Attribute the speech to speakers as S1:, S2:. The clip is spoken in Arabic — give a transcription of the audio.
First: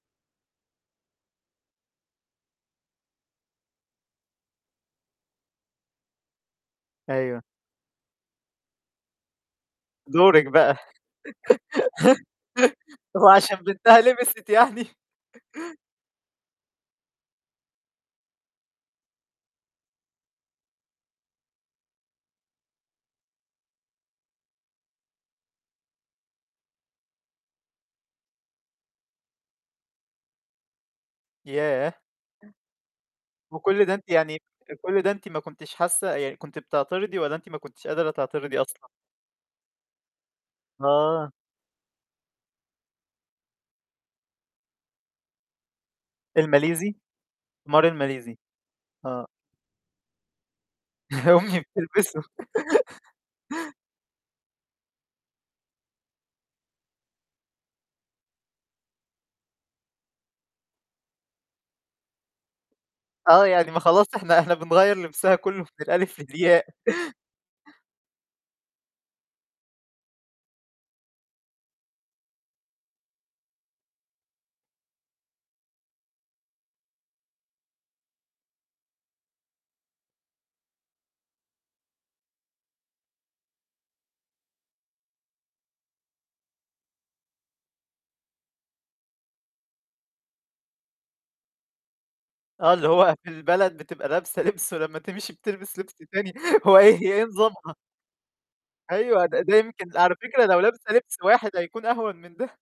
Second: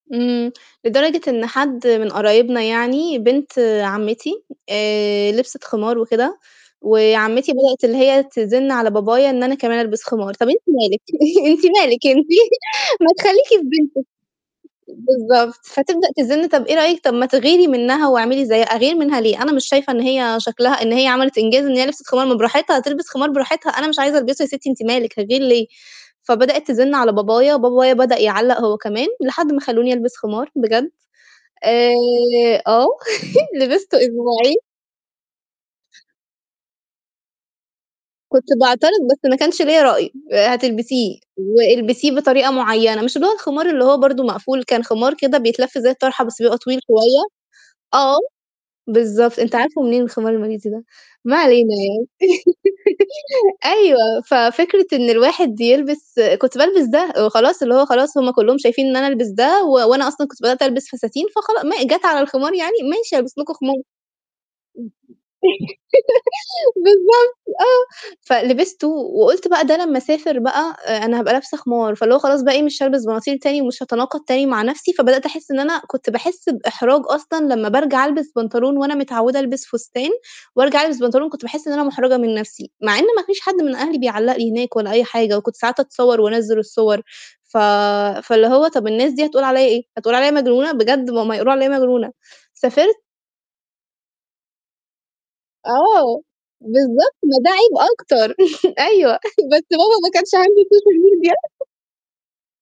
S1: إمم، لدرجة إن حد من قرايبنا يعني، بنت عمّتي آآ، لبسِت خمار وكده،
S2: أيوه.
S1: وعمّتي بدأت اللي هي تزِنّ على بابايا إن أنا كمان ألبِس خمار،
S2: دورِك
S1: طَب أنتِ
S2: بقى،
S1: مالِك؟ أنتِ مالِك أنتِ ما
S2: هو
S1: تخلّيكِ
S2: عشان
S1: في
S2: بنتها
S1: بنتِك،
S2: لبست يعني.
S1: بالضبط فتبدأ تزن طَب إيه رأيِك طَب ما تغيري منها واعملي زي أغير منها ليه؟ أنا مش شايفة إن هي شكلها إن هي عملت إنجاز إن هي لبسِت خمار، ما براحتها تلبِس خمار براحتها، أنا مش عايزة ألبسُه يا ستي أنتِ مالِك، هاغير ليه، فبدئِت تزِنّ على بابايا، بابايا بدأ يعلّق هو كمان، لحد ما خلّوني ألبِس خمار بجد، آآ
S2: ياه!
S1: آه،
S2: وكُلّ ده
S1: لبسته
S2: أنتِ يعني
S1: أسبوعين
S2: كُلّ ده أنتِ ما كنتيش حاسة، يعني كنت بتعترضي والَّا أنتِ ما كنتيش قادرة
S1: كنت
S2: تعترضي أصلًا؟
S1: باعترض بس ما كانش ليّا رأي، آآ، هتلبسيه
S2: آه.
S1: والبسيه بطريقة مُعيّنة، مش اللي هو الخمار اللي هو برضه مقفول، كان خمار كده بيتلف زي الطرحة بس بيبقى طويل
S2: الماليزي؟
S1: شوية، آه،
S2: الخمارالماليزي، آه.
S1: بالضبط، أنت عارفُه منين الخمار الماليزي ده؟ ما
S2: أمي
S1: علينا يعني
S2: بتلبسُه.
S1: أيوه، ففكرة إن الواحد يلبس كنت بالبس ده و خلاص اللي هو خلاص هم كلّهم شايفين إن أنا ألبس ده، و وأنا أصلًا كنت بدأت ألبس فساتين، فخلاص ما جَت على الخمار يعني، ماشي ألبِس
S2: آه،
S1: لكم
S2: يعني
S1: خمار.
S2: ما خلاص إحنا إحنا بنغيّر لبسها كلّه من الألف للياء.
S1: بالضبط، آه، فلبستُه، وقُلت بقى ده لمّا أسافر بقى أ أنا هابقى لابسة خمار، فاللي هو خلاص بقى إيه مش هالبِس بناطيل تاني، ومش هاتناقض تاني مع نفسي، فبدأت أحِسّ إن أنا كنت باحِسّ بإحراج أصلًا لمّا بارجع ألبس بنطلون، وأنا متعودة ألبِس فستان، وارجع ألبس بنطلون كنت باحِسّ إن أنا مُحرجة من نفسي، مع إن ما فيش حد من أهلي بيعلّق لي هناك ولا أي حاجة، وكنت ساعات أتصوّر وأنزِّل الصور، ف فاللي هو طَب الناس دي هتقول عليَّ إيه؟ هتقول عليَّ مجنونة؟ بجد ما هم هيقولوا عليَّ مجنونة،
S2: آه، اللي
S1: سافرت
S2: هو في البلد بتبقى لابسة لِبس، ولمّا تمشي بتلبِس لبس
S1: آه،
S2: تاني، هو إيه هي
S1: بالضبط،
S2: إيه
S1: ما ده
S2: نظامها؟
S1: عيب أكتر، أيوه
S2: أيوه، ده ده
S1: بس
S2: يمكن
S1: بابا ما
S2: على
S1: كانش
S2: فكرة لو
S1: عنده
S2: لابسة
S1: Social
S2: لبس
S1: Media
S2: واحد حيكون أهون من ده.